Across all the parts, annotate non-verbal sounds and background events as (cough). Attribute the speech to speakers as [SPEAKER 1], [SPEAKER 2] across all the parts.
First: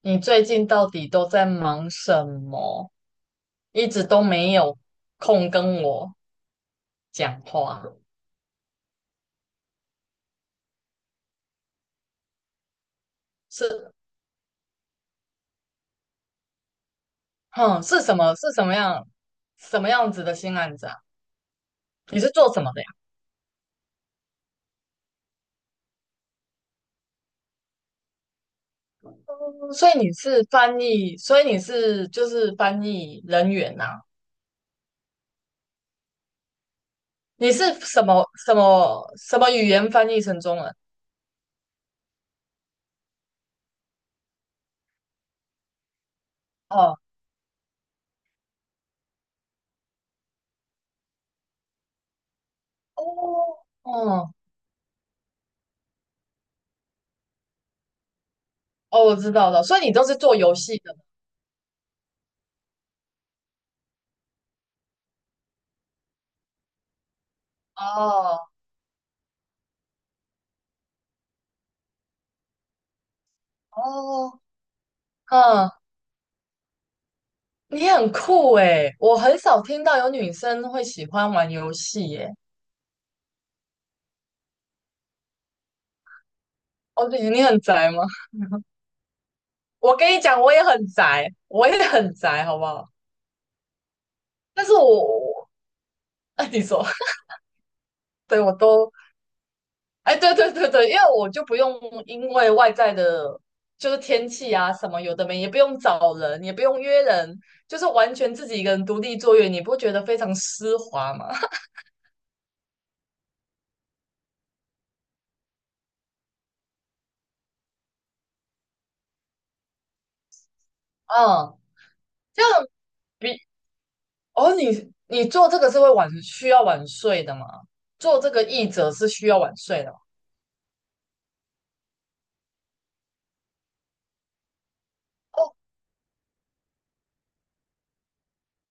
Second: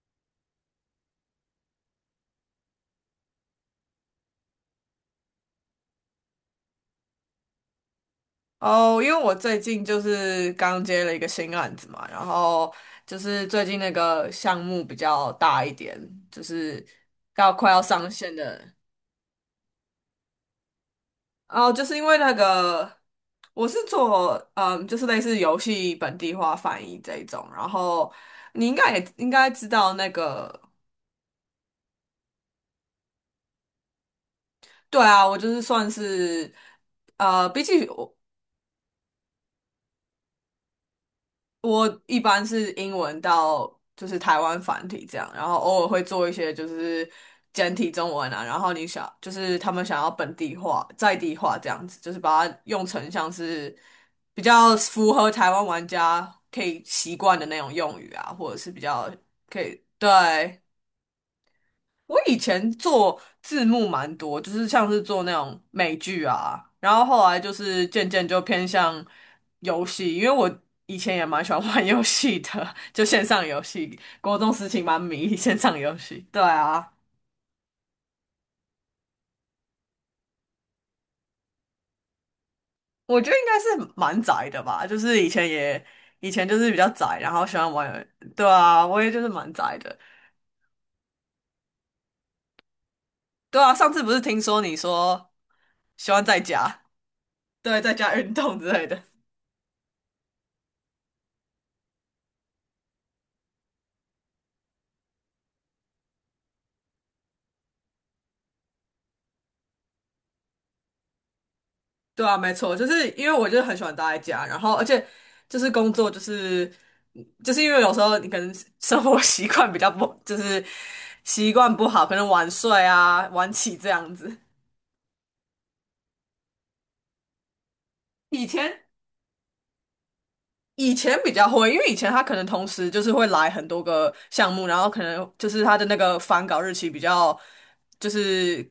[SPEAKER 1] 你最近到底都在忙什么？一直都没有空跟我讲话。
[SPEAKER 2] 哦，因为我最近就是刚接了一个新案子嘛，然后就是最近那
[SPEAKER 1] 是。
[SPEAKER 2] 个项目比较大一点，就是要快要
[SPEAKER 1] 哼，是
[SPEAKER 2] 上
[SPEAKER 1] 什么？
[SPEAKER 2] 线
[SPEAKER 1] 是什
[SPEAKER 2] 的。
[SPEAKER 1] 么样？什么样子的新案子啊？
[SPEAKER 2] 哦，就是因为
[SPEAKER 1] 你是
[SPEAKER 2] 那
[SPEAKER 1] 做什么的呀？
[SPEAKER 2] 个我是做就是类似游戏本地化翻译这一种，然后你应该知
[SPEAKER 1] 嗯，所
[SPEAKER 2] 道
[SPEAKER 1] 以
[SPEAKER 2] 那
[SPEAKER 1] 你是
[SPEAKER 2] 个。
[SPEAKER 1] 翻译，所以你是翻译人员呐、
[SPEAKER 2] 对啊，我就是算是
[SPEAKER 1] 你是
[SPEAKER 2] 比起
[SPEAKER 1] 什
[SPEAKER 2] 我
[SPEAKER 1] 么什么什么语言翻译成中文？
[SPEAKER 2] 我一般是英文到就是台湾繁体这样，然后偶尔会做一些就
[SPEAKER 1] 哦
[SPEAKER 2] 是简体中文啊，然后你想就是他们想要本地化、在地化这样子，就是把它用成像
[SPEAKER 1] 哦
[SPEAKER 2] 是
[SPEAKER 1] 哦
[SPEAKER 2] 比较符合台湾玩家可以习惯的那种用语啊，或者是比
[SPEAKER 1] 哦，
[SPEAKER 2] 较
[SPEAKER 1] 我知道
[SPEAKER 2] 可
[SPEAKER 1] 了，所
[SPEAKER 2] 以。
[SPEAKER 1] 以你都是做游
[SPEAKER 2] 对，
[SPEAKER 1] 戏的吗？
[SPEAKER 2] 我以前做字幕蛮多，就是像是做那种美剧啊，然后后来就是渐渐就
[SPEAKER 1] 哦
[SPEAKER 2] 偏向游戏，因为我以前也蛮喜欢玩游戏的，就线上游戏，国
[SPEAKER 1] 哦。
[SPEAKER 2] 中时期蛮迷线
[SPEAKER 1] 嗯，
[SPEAKER 2] 上游戏。对啊，
[SPEAKER 1] 你很酷诶，我很少听到有女生会喜欢玩游戏耶。
[SPEAKER 2] 我觉得应该是蛮宅的吧，就是以前就是比较
[SPEAKER 1] 哦，
[SPEAKER 2] 宅，
[SPEAKER 1] 对，
[SPEAKER 2] 然
[SPEAKER 1] 你
[SPEAKER 2] 后喜
[SPEAKER 1] 很
[SPEAKER 2] 欢
[SPEAKER 1] 宅吗？
[SPEAKER 2] 玩。对
[SPEAKER 1] (laughs)
[SPEAKER 2] 啊，我也就是蛮宅
[SPEAKER 1] 我
[SPEAKER 2] 的。
[SPEAKER 1] 跟你讲，我也很宅，我也很宅，好不好？
[SPEAKER 2] 对啊，上次不是听说
[SPEAKER 1] 但是
[SPEAKER 2] 你
[SPEAKER 1] 我，
[SPEAKER 2] 说
[SPEAKER 1] 我
[SPEAKER 2] 喜欢在
[SPEAKER 1] 哎，你说，
[SPEAKER 2] 家，
[SPEAKER 1] (laughs)
[SPEAKER 2] 对，在家运
[SPEAKER 1] 对，我
[SPEAKER 2] 动之类
[SPEAKER 1] 都，
[SPEAKER 2] 的。
[SPEAKER 1] 哎，对对对对，因为我就不用外在的，就是天气啊什么有的没，也不用找人，也不用约人，就是完全自己一个人独立作业，你不觉得非常丝滑吗？(laughs)
[SPEAKER 2] 对啊，没错，就是因为我就是很喜欢待在家，然后而且就是工作，就是就是因为有时候你可能生活 (laughs) 习惯比较不，就是习
[SPEAKER 1] 嗯。
[SPEAKER 2] 惯不好，可能晚睡啊、晚起这样子。
[SPEAKER 1] 哦，你做这个是会晚需要晚睡的吗？做这个
[SPEAKER 2] 以
[SPEAKER 1] 译
[SPEAKER 2] 前
[SPEAKER 1] 者是需要晚睡的吗？
[SPEAKER 2] 以前比较会，因为以前他可能同时就是会来很多个项目，然后可能就是他的那个返稿日期比较，就是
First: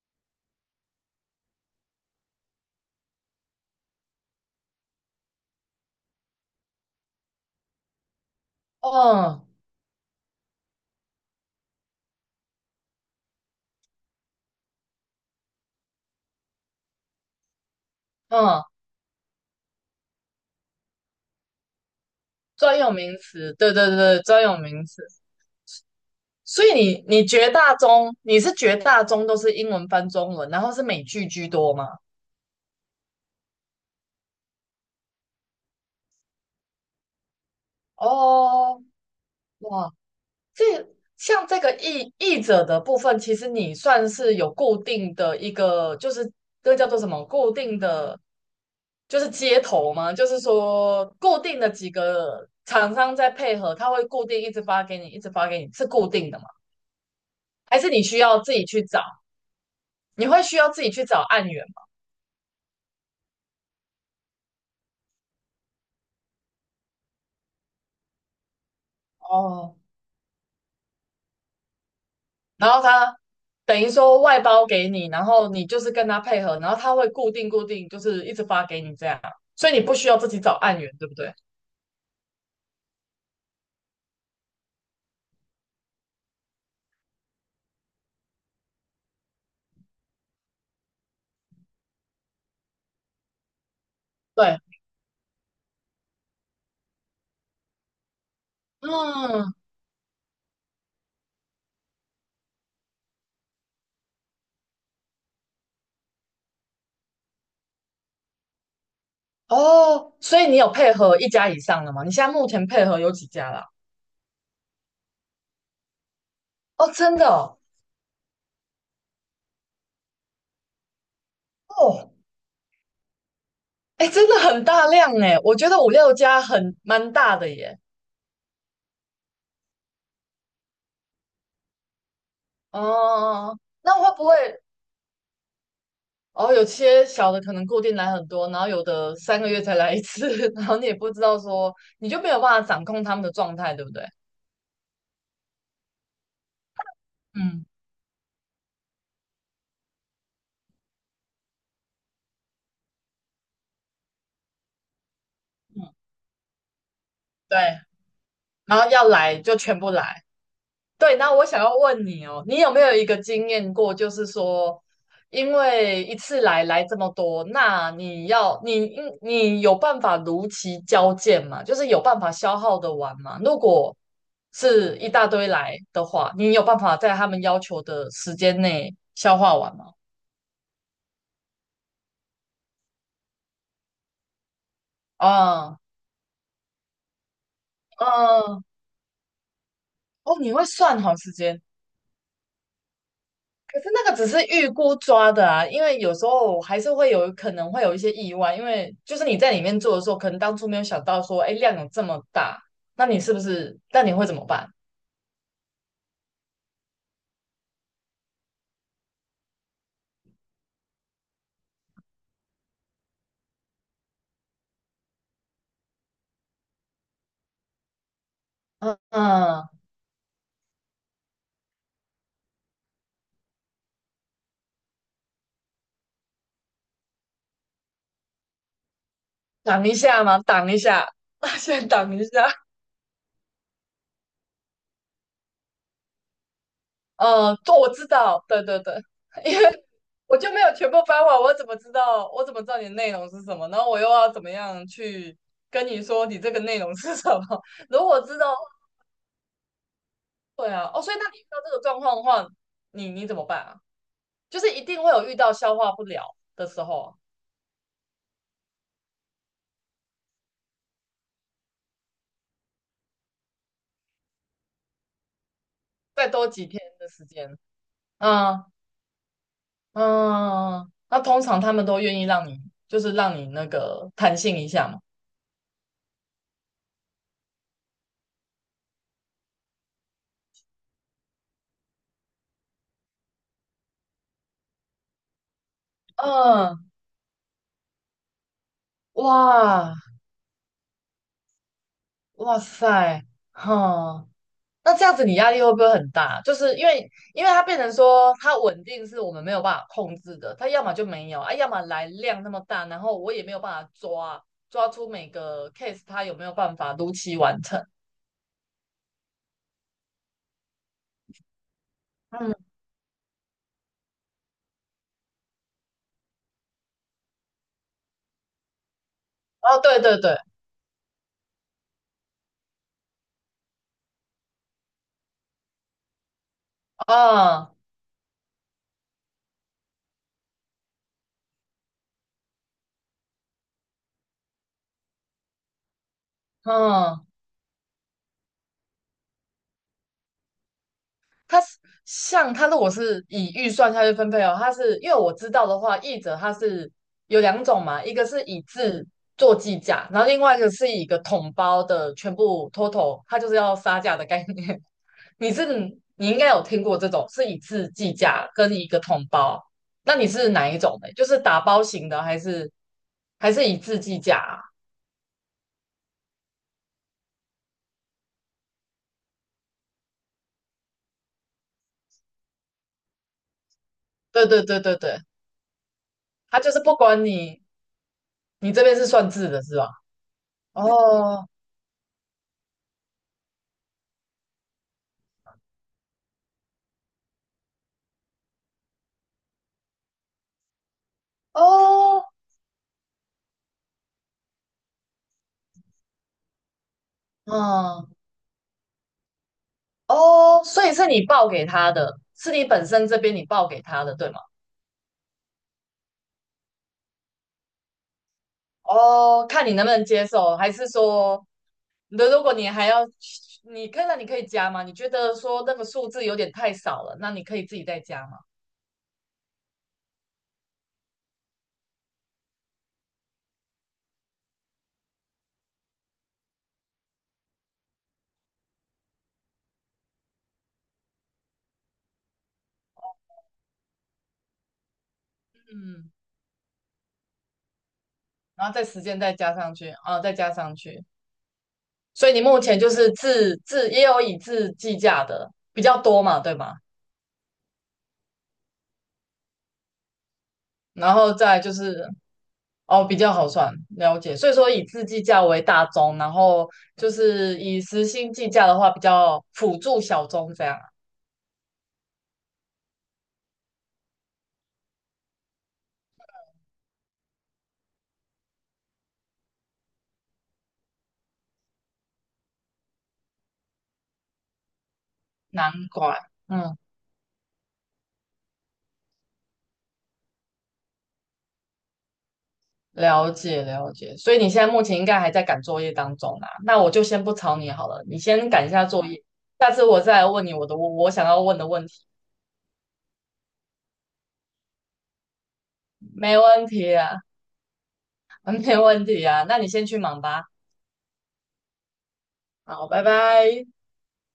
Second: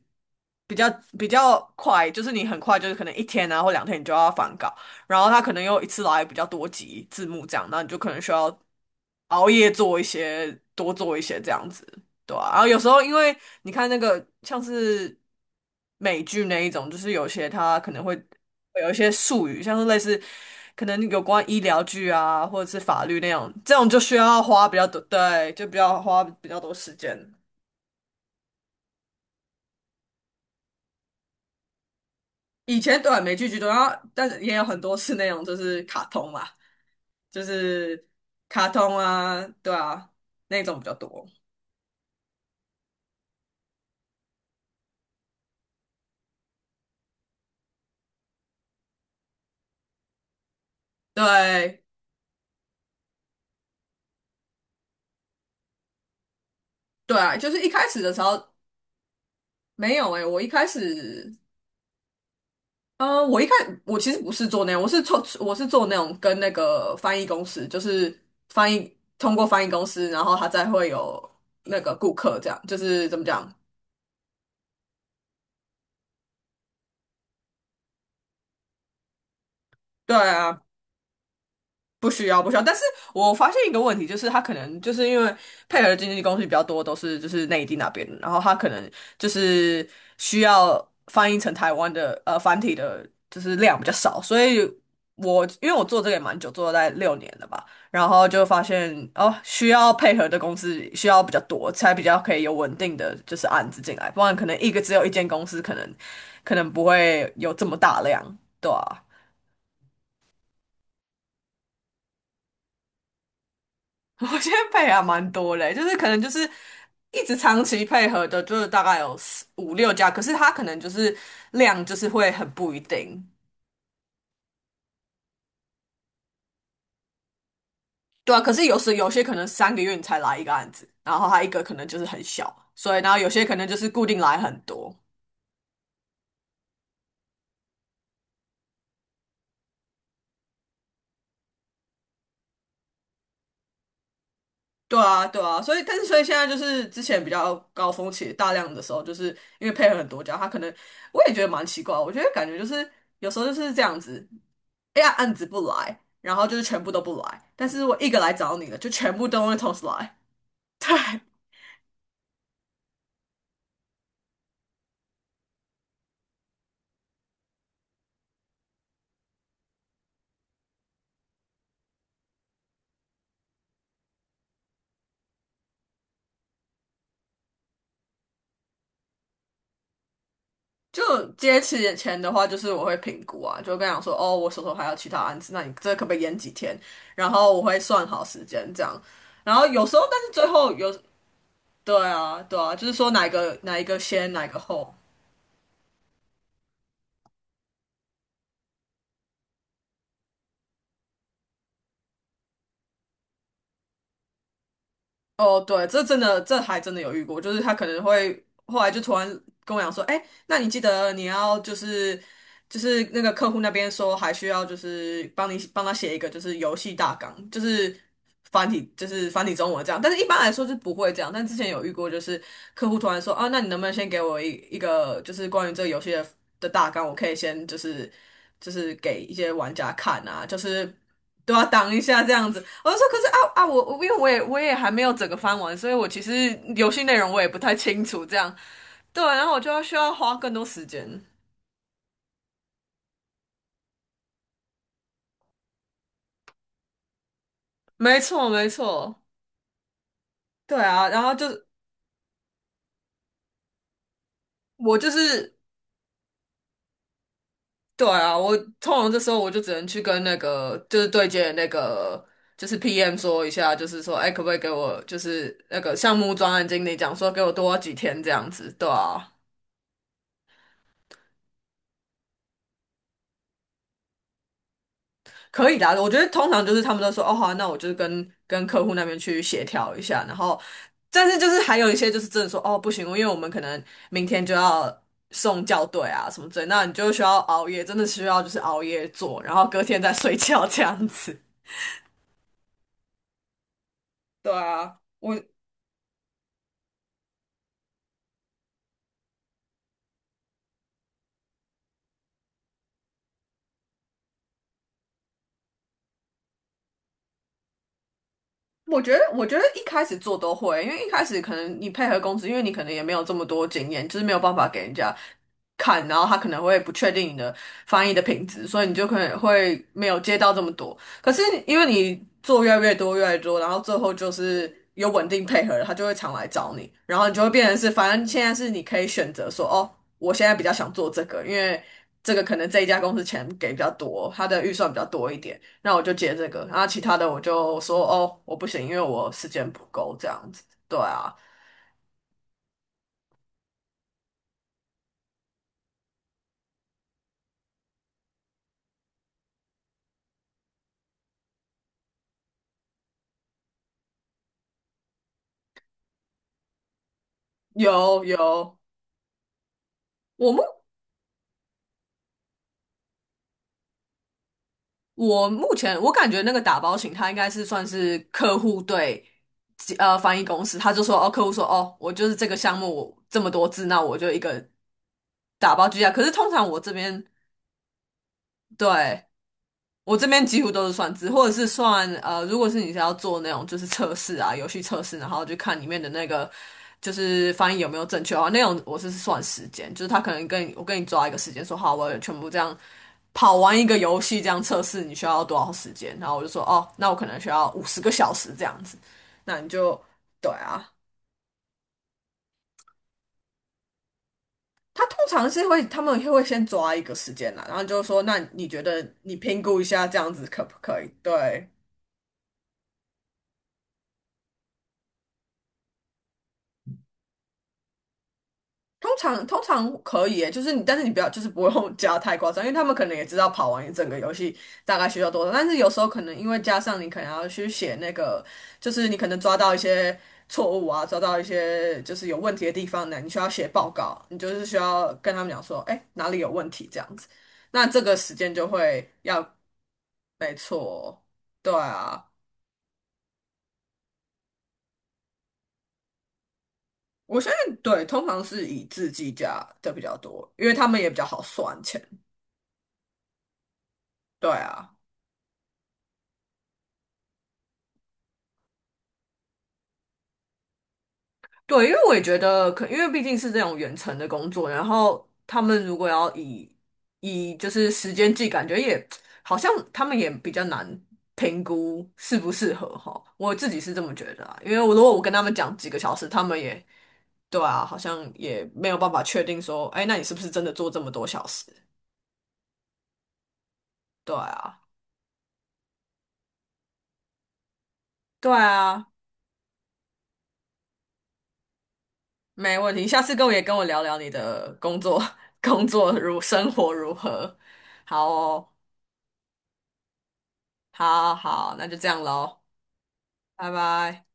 [SPEAKER 2] 比较比较快，就是你很快就是可能1天啊或2天你就要返稿，然后他可能又一次来比较多集字幕这样，那你就可能需要
[SPEAKER 1] 哦。
[SPEAKER 2] 熬夜做一些，多做一些这样子。对啊，然后有时候因为你看那个像是美剧那一种，就是有些它可能会
[SPEAKER 1] 嗯，
[SPEAKER 2] 会有一些术语，像是类似可能有关医疗剧啊，或者
[SPEAKER 1] 专
[SPEAKER 2] 是
[SPEAKER 1] 有
[SPEAKER 2] 法
[SPEAKER 1] 名
[SPEAKER 2] 律那样，
[SPEAKER 1] 词，对
[SPEAKER 2] 这
[SPEAKER 1] 对
[SPEAKER 2] 种
[SPEAKER 1] 对，
[SPEAKER 2] 就需
[SPEAKER 1] 对专
[SPEAKER 2] 要
[SPEAKER 1] 有
[SPEAKER 2] 花比
[SPEAKER 1] 名
[SPEAKER 2] 较多，
[SPEAKER 1] 词。
[SPEAKER 2] 对，就比较花比较
[SPEAKER 1] 所
[SPEAKER 2] 多
[SPEAKER 1] 以
[SPEAKER 2] 时
[SPEAKER 1] 你
[SPEAKER 2] 间。
[SPEAKER 1] 绝大中都是英文翻中文，然后是美剧居多吗？
[SPEAKER 2] 以前对啊美剧居多，然后但是也有很多是那种就是卡通嘛，就是卡
[SPEAKER 1] 哦。
[SPEAKER 2] 通啊，对
[SPEAKER 1] 哇，
[SPEAKER 2] 啊，那
[SPEAKER 1] 这
[SPEAKER 2] 种比较多。
[SPEAKER 1] 像这个译者的部分，其实你算是有固定的一个，就是这个叫做什么固定的接头吗？就是说固定的
[SPEAKER 2] 对
[SPEAKER 1] 几个厂商在配合，他会固定一直发给你，一直发给你，是固定的吗？
[SPEAKER 2] 对啊，就是一
[SPEAKER 1] 还
[SPEAKER 2] 开
[SPEAKER 1] 是你
[SPEAKER 2] 始的
[SPEAKER 1] 需
[SPEAKER 2] 时
[SPEAKER 1] 要
[SPEAKER 2] 候
[SPEAKER 1] 自己去找？
[SPEAKER 2] 没有哎，
[SPEAKER 1] 你
[SPEAKER 2] 我
[SPEAKER 1] 会
[SPEAKER 2] 一
[SPEAKER 1] 需
[SPEAKER 2] 开
[SPEAKER 1] 要自己去找
[SPEAKER 2] 始
[SPEAKER 1] 案源吗？
[SPEAKER 2] 呃，我一开我其实不是做那样，我是做那种跟那个翻译公司，就是翻译通过翻译
[SPEAKER 1] 哦，
[SPEAKER 2] 公司，然后他再会有那个顾客这样，
[SPEAKER 1] 然
[SPEAKER 2] 就
[SPEAKER 1] 后
[SPEAKER 2] 是
[SPEAKER 1] 他
[SPEAKER 2] 怎么讲？
[SPEAKER 1] 等于说外包给你，然后你就是跟他配合，然后他会固定，就是一直发给你这样，所以你不需
[SPEAKER 2] 对
[SPEAKER 1] 要自己找
[SPEAKER 2] 啊，
[SPEAKER 1] 案源，对不对？
[SPEAKER 2] 不需要，不需要。但是我发现一个问题，就是他可能就是因为配合的经纪公司比较多，都是就是内地那边的，然后他可能就是需要翻译成台湾的繁体的，就是量比较少。所
[SPEAKER 1] 对。
[SPEAKER 2] 以因为我做这个也蛮久，做了大概6年了吧，然后就发现哦，
[SPEAKER 1] 嗯，
[SPEAKER 2] 需要配合的公司需要比较多，才比较可以有稳定的就是案子进来，不然可能一个只有一间公司，可能不会有这么大量，对啊。
[SPEAKER 1] 哦，所以你有配合一家以上的吗？你现在目前配合有几家啦？
[SPEAKER 2] (laughs) 我现在配还蛮多嘞，就是可能就是
[SPEAKER 1] 哦，真
[SPEAKER 2] 一
[SPEAKER 1] 的
[SPEAKER 2] 直
[SPEAKER 1] 哦，
[SPEAKER 2] 长期配合的，就是大概有四五六家，可是他可能就是量就是
[SPEAKER 1] 哦，
[SPEAKER 2] 会很不一定。
[SPEAKER 1] 哎，真的很大量哎，我觉得五六家很蛮大的耶。
[SPEAKER 2] 对啊，可是有时有些可能3个月你才来一个案子，然后他一个可能就是很小，所以然后有些可
[SPEAKER 1] 哦，
[SPEAKER 2] 能就是
[SPEAKER 1] 那
[SPEAKER 2] 固
[SPEAKER 1] 会
[SPEAKER 2] 定
[SPEAKER 1] 不
[SPEAKER 2] 来很
[SPEAKER 1] 会
[SPEAKER 2] 多。
[SPEAKER 1] 哦？有些小的可能固定来很多，然后有的三个月才来一次，(laughs) 然后你也不知道说，你就没有办法掌控他们的状态，对不对？
[SPEAKER 2] 对啊，对啊，所以但是所以现在就是之前比较
[SPEAKER 1] 嗯
[SPEAKER 2] 高峰期大量的时候，就是因为配合很多家，他可能我也觉得蛮奇怪，我觉得感觉就是有时候就是这样子，哎呀案子不
[SPEAKER 1] 嗯，
[SPEAKER 2] 来，然后就是全部都不来，但
[SPEAKER 1] 对。
[SPEAKER 2] 是我一个来找你了，
[SPEAKER 1] 然
[SPEAKER 2] 就
[SPEAKER 1] 后要
[SPEAKER 2] 全部
[SPEAKER 1] 来
[SPEAKER 2] 都
[SPEAKER 1] 就
[SPEAKER 2] 会同
[SPEAKER 1] 全
[SPEAKER 2] 时
[SPEAKER 1] 部来，
[SPEAKER 2] 来。(laughs)
[SPEAKER 1] 对。
[SPEAKER 2] 对，
[SPEAKER 1] 那我想要问你哦，你有没有一个经验过，就是说，因为一次来这么多，那你要你应你有办法如期交件吗？就是有办法消耗的完吗？如果是一大堆来的话，你有办法在他们要求的时间内消化完吗？
[SPEAKER 2] 就接起眼前的话，就是我会评估啊，就跟他讲说，哦，我手头还有其他案子，那你
[SPEAKER 1] 啊。
[SPEAKER 2] 这可不可以延几天？然后我会算好时
[SPEAKER 1] 嗯，
[SPEAKER 2] 间这样，然后有时候但是
[SPEAKER 1] 哦，
[SPEAKER 2] 最
[SPEAKER 1] 你会
[SPEAKER 2] 后有。
[SPEAKER 1] 算好时间。
[SPEAKER 2] 对啊，对啊，就是说哪一个哪
[SPEAKER 1] 可
[SPEAKER 2] 一
[SPEAKER 1] 是
[SPEAKER 2] 个
[SPEAKER 1] 那个只
[SPEAKER 2] 先，
[SPEAKER 1] 是
[SPEAKER 2] 哪一个
[SPEAKER 1] 预
[SPEAKER 2] 后。
[SPEAKER 1] 估抓的啊，因为有时候还是会有可能会有一些意外，因为就是你在里面做的时候，可能当初没有想到说，哎，量有这么大，那你是不是？那你会怎么办？
[SPEAKER 2] 哦，对，这真的，这还真的有遇过，就是他可能会后来就突然跟我讲说，哎，那你记得你要就是那个客户那边说还需要就是帮他写一个就是游戏大纲，就是
[SPEAKER 1] 嗯
[SPEAKER 2] 繁体
[SPEAKER 1] 嗯，
[SPEAKER 2] 中文这样，但是一般来说是不会这样，但之前有遇过就是客户突然说啊，那你能不能先给我一个就是关于这个游戏的大纲，我可以先就是。就是给一些玩
[SPEAKER 1] 挡
[SPEAKER 2] 家
[SPEAKER 1] 一下
[SPEAKER 2] 看
[SPEAKER 1] 吗？
[SPEAKER 2] 啊，就
[SPEAKER 1] 挡一
[SPEAKER 2] 是
[SPEAKER 1] 下，
[SPEAKER 2] 都
[SPEAKER 1] (laughs)
[SPEAKER 2] 要
[SPEAKER 1] 先
[SPEAKER 2] 挡一
[SPEAKER 1] 挡
[SPEAKER 2] 下
[SPEAKER 1] 一
[SPEAKER 2] 这样子。
[SPEAKER 1] 下。
[SPEAKER 2] 我就说，可是啊，我因为我也还没有整个翻完，所以我其实游戏内容我也
[SPEAKER 1] 嗯，
[SPEAKER 2] 不太
[SPEAKER 1] 做我
[SPEAKER 2] 清
[SPEAKER 1] 知
[SPEAKER 2] 楚这
[SPEAKER 1] 道，
[SPEAKER 2] 样。
[SPEAKER 1] 对对对。
[SPEAKER 2] 对啊，
[SPEAKER 1] (laughs)
[SPEAKER 2] 然后
[SPEAKER 1] 因
[SPEAKER 2] 我就要
[SPEAKER 1] 为
[SPEAKER 2] 需要花
[SPEAKER 1] 我就
[SPEAKER 2] 更
[SPEAKER 1] 没
[SPEAKER 2] 多
[SPEAKER 1] 有
[SPEAKER 2] 时
[SPEAKER 1] 全部发
[SPEAKER 2] 间。
[SPEAKER 1] 完，我怎么知道？我怎么知道你的内容是什么？然后我又要怎么样去跟你说你这个内容是什么？(laughs) 如
[SPEAKER 2] 没
[SPEAKER 1] 果知
[SPEAKER 2] 错，
[SPEAKER 1] 道
[SPEAKER 2] 没错，
[SPEAKER 1] 对
[SPEAKER 2] 对
[SPEAKER 1] 啊。哦，
[SPEAKER 2] 啊，
[SPEAKER 1] 所以
[SPEAKER 2] 然
[SPEAKER 1] 那
[SPEAKER 2] 后
[SPEAKER 1] 你遇
[SPEAKER 2] 就
[SPEAKER 1] 到
[SPEAKER 2] 是
[SPEAKER 1] 这个状况的话，你你怎么办啊？就是一
[SPEAKER 2] 我
[SPEAKER 1] 定
[SPEAKER 2] 就
[SPEAKER 1] 会有遇到
[SPEAKER 2] 是
[SPEAKER 1] 消化不了的时候啊。
[SPEAKER 2] 对啊，我通常这时候我就只能去跟那个就是对接的那个就是 PM 说一下，就是说，哎，可不可以给我就是那个项
[SPEAKER 1] 再
[SPEAKER 2] 目
[SPEAKER 1] 多
[SPEAKER 2] 专
[SPEAKER 1] 几
[SPEAKER 2] 案
[SPEAKER 1] 天
[SPEAKER 2] 经理
[SPEAKER 1] 的
[SPEAKER 2] 讲
[SPEAKER 1] 时
[SPEAKER 2] 说给我
[SPEAKER 1] 间。
[SPEAKER 2] 多几天这样
[SPEAKER 1] 嗯
[SPEAKER 2] 子，对啊。
[SPEAKER 1] 嗯，那通常他们都愿意让你，就是让你那个弹性一下嘛。
[SPEAKER 2] 可以的啊，我觉得通常就是他们都说哦好啊，那我就是跟客户那边去协调一下，然后，但是就是还有一些就是真的说哦不行，因为我们可能明天就要送校对啊什么之类，
[SPEAKER 1] 嗯，
[SPEAKER 2] 那你就需要熬夜，真的需要就是熬夜做，然后隔
[SPEAKER 1] 哇，
[SPEAKER 2] 天再睡觉这样子。
[SPEAKER 1] 哇塞，哈、
[SPEAKER 2] 对
[SPEAKER 1] 那
[SPEAKER 2] 啊，
[SPEAKER 1] 这样子你压力会不会很大？就是因为，因为它变成说它稳定是我们没有办法控制的，它要么就没有啊，要么来量那么大，然后我也没有办法抓出每个 case 它有没有办法如期完成。
[SPEAKER 2] 我觉得一开始做都会，因为一开始可能你配合公司，因为
[SPEAKER 1] 嗯，
[SPEAKER 2] 你可能也没有这么多经验，就是没有办法给人家看，然后他可能会不确定你的翻译的品质，所以你就可能
[SPEAKER 1] 哦，
[SPEAKER 2] 会
[SPEAKER 1] 对
[SPEAKER 2] 没
[SPEAKER 1] 对
[SPEAKER 2] 有
[SPEAKER 1] 对，
[SPEAKER 2] 接到这么多。可是因为你做越来越多，越来越多，然后最后就是有稳定配合了，他就会常来找你，然后你就会变
[SPEAKER 1] 啊。
[SPEAKER 2] 成是，反正现在是你可以选择说，哦，我现在比较想做这个，因为这个可能这一家公司钱给比较多，他的预算比较多一点。那我就接这个，然后其他
[SPEAKER 1] 嗯，
[SPEAKER 2] 的我就说哦，我不行，因为我时间不够这样子。对啊，
[SPEAKER 1] 它是像它如果是以预算下去分配哦，它是因为我知道的话，译者它是有两种嘛，一个是以字做计价，然后另外一个是以一个统包的全部 total，它就是要杀价的概念。你是你应该有听过这种是以字计
[SPEAKER 2] 有
[SPEAKER 1] 价跟
[SPEAKER 2] 有，
[SPEAKER 1] 一个统包，那你是
[SPEAKER 2] 我目
[SPEAKER 1] 哪一种的？就是打包型的，还是以字计价啊？
[SPEAKER 2] 我目前我感觉那个打包型，他应该是算是客户对翻译公司，他就说哦，客户说哦，我就是这个项目我这么多字，那我就一
[SPEAKER 1] 对对
[SPEAKER 2] 个
[SPEAKER 1] 对对对，
[SPEAKER 2] 打包居下。可是通
[SPEAKER 1] 他
[SPEAKER 2] 常
[SPEAKER 1] 就
[SPEAKER 2] 我
[SPEAKER 1] 是
[SPEAKER 2] 这
[SPEAKER 1] 不
[SPEAKER 2] 边
[SPEAKER 1] 管你，你这边是
[SPEAKER 2] 对。
[SPEAKER 1] 算字的是吧？
[SPEAKER 2] 我这边几乎都是算字，或
[SPEAKER 1] 哦
[SPEAKER 2] 者是算，如果是你是要做那种就是测试啊，游戏测试，然后就看里面的那个就是翻译有没有正确的话，那种我是算时间，就是他可能我跟你抓一个时间，说好，我
[SPEAKER 1] 哦，
[SPEAKER 2] 全部这样跑完一个游戏这样测试，你需要多少时间？然后我就说哦，那我可能需要五十
[SPEAKER 1] 嗯，
[SPEAKER 2] 个小时这样子，那你就对
[SPEAKER 1] 哦，所
[SPEAKER 2] 啊。
[SPEAKER 1] 以是你报给他的，是你本身这边你报给他的，对吗？
[SPEAKER 2] 他通常是会，他们会先抓一个时间啦，然后就说，那你觉得你
[SPEAKER 1] 哦，
[SPEAKER 2] 评
[SPEAKER 1] 看你
[SPEAKER 2] 估一
[SPEAKER 1] 能不能
[SPEAKER 2] 下这
[SPEAKER 1] 接
[SPEAKER 2] 样子
[SPEAKER 1] 受，
[SPEAKER 2] 可
[SPEAKER 1] 还
[SPEAKER 2] 不
[SPEAKER 1] 是
[SPEAKER 2] 可以？
[SPEAKER 1] 说
[SPEAKER 2] 对，
[SPEAKER 1] 那如果你还要，你看到你可以加吗？你觉得说那个数字有点太少了，那你可以自己再加吗？
[SPEAKER 2] 通常可以耶，就是你，但是你不要，就是不用 (laughs) 加太夸张，因为他们可能也知道跑完一整个游戏大概需要多少，但是有时候可能因为加上你可能要去写那个，就是你可能抓到一些错误啊，抓到一些就是有问题的地方呢，你需要写报告，你就是需要跟他们讲说，哎，
[SPEAKER 1] 嗯，
[SPEAKER 2] 哪里有问题这样子，那这个时间就
[SPEAKER 1] 然后再时
[SPEAKER 2] 会
[SPEAKER 1] 间再
[SPEAKER 2] 要。
[SPEAKER 1] 加上去，啊，再加上去。
[SPEAKER 2] 对
[SPEAKER 1] 所
[SPEAKER 2] 啊，
[SPEAKER 1] 以你目前就是自也有以自计价的比较多嘛，对吗？
[SPEAKER 2] 我相信对，通常是以字计价的比较多，因为他们也
[SPEAKER 1] 然
[SPEAKER 2] 比较
[SPEAKER 1] 后
[SPEAKER 2] 好
[SPEAKER 1] 再就
[SPEAKER 2] 算钱，
[SPEAKER 1] 是哦，比较好算，了解。所
[SPEAKER 2] 对
[SPEAKER 1] 以说以
[SPEAKER 2] 啊。
[SPEAKER 1] 自计价为大宗，然后就是以时薪计价的话，比较辅助小宗这样啊。
[SPEAKER 2] 对，因为我也觉得可，因为毕竟是这种远程的工作，然后他们如果要以就是时间计，感觉也好像他们也比较难评估适不适合哈。我自己是这么觉得啊，因为我如果我跟他们
[SPEAKER 1] 难
[SPEAKER 2] 讲几个小
[SPEAKER 1] 怪。
[SPEAKER 2] 时，他们
[SPEAKER 1] 嗯。
[SPEAKER 2] 也对啊，好像也没有办法确定说，哎，那你是不是真的做这么多小时？
[SPEAKER 1] 了解了解，所
[SPEAKER 2] 对
[SPEAKER 1] 以你现在目
[SPEAKER 2] 啊，
[SPEAKER 1] 前应该还在赶作业当中啊，那我就先不吵你好了，你先
[SPEAKER 2] 对
[SPEAKER 1] 赶一下作
[SPEAKER 2] 啊，
[SPEAKER 1] 业，下次我再来问你我想要问的问题，
[SPEAKER 2] 没问题。下次跟我，也跟我聊聊你的工作，(laughs) 工作
[SPEAKER 1] 没
[SPEAKER 2] 如
[SPEAKER 1] 问
[SPEAKER 2] 生活
[SPEAKER 1] 题啊，
[SPEAKER 2] 如何？好
[SPEAKER 1] (laughs)
[SPEAKER 2] 哦。
[SPEAKER 1] 没问题啊，那你先去忙吧，
[SPEAKER 2] 好好，那就这样喽，
[SPEAKER 1] 好，拜拜。
[SPEAKER 2] 拜拜。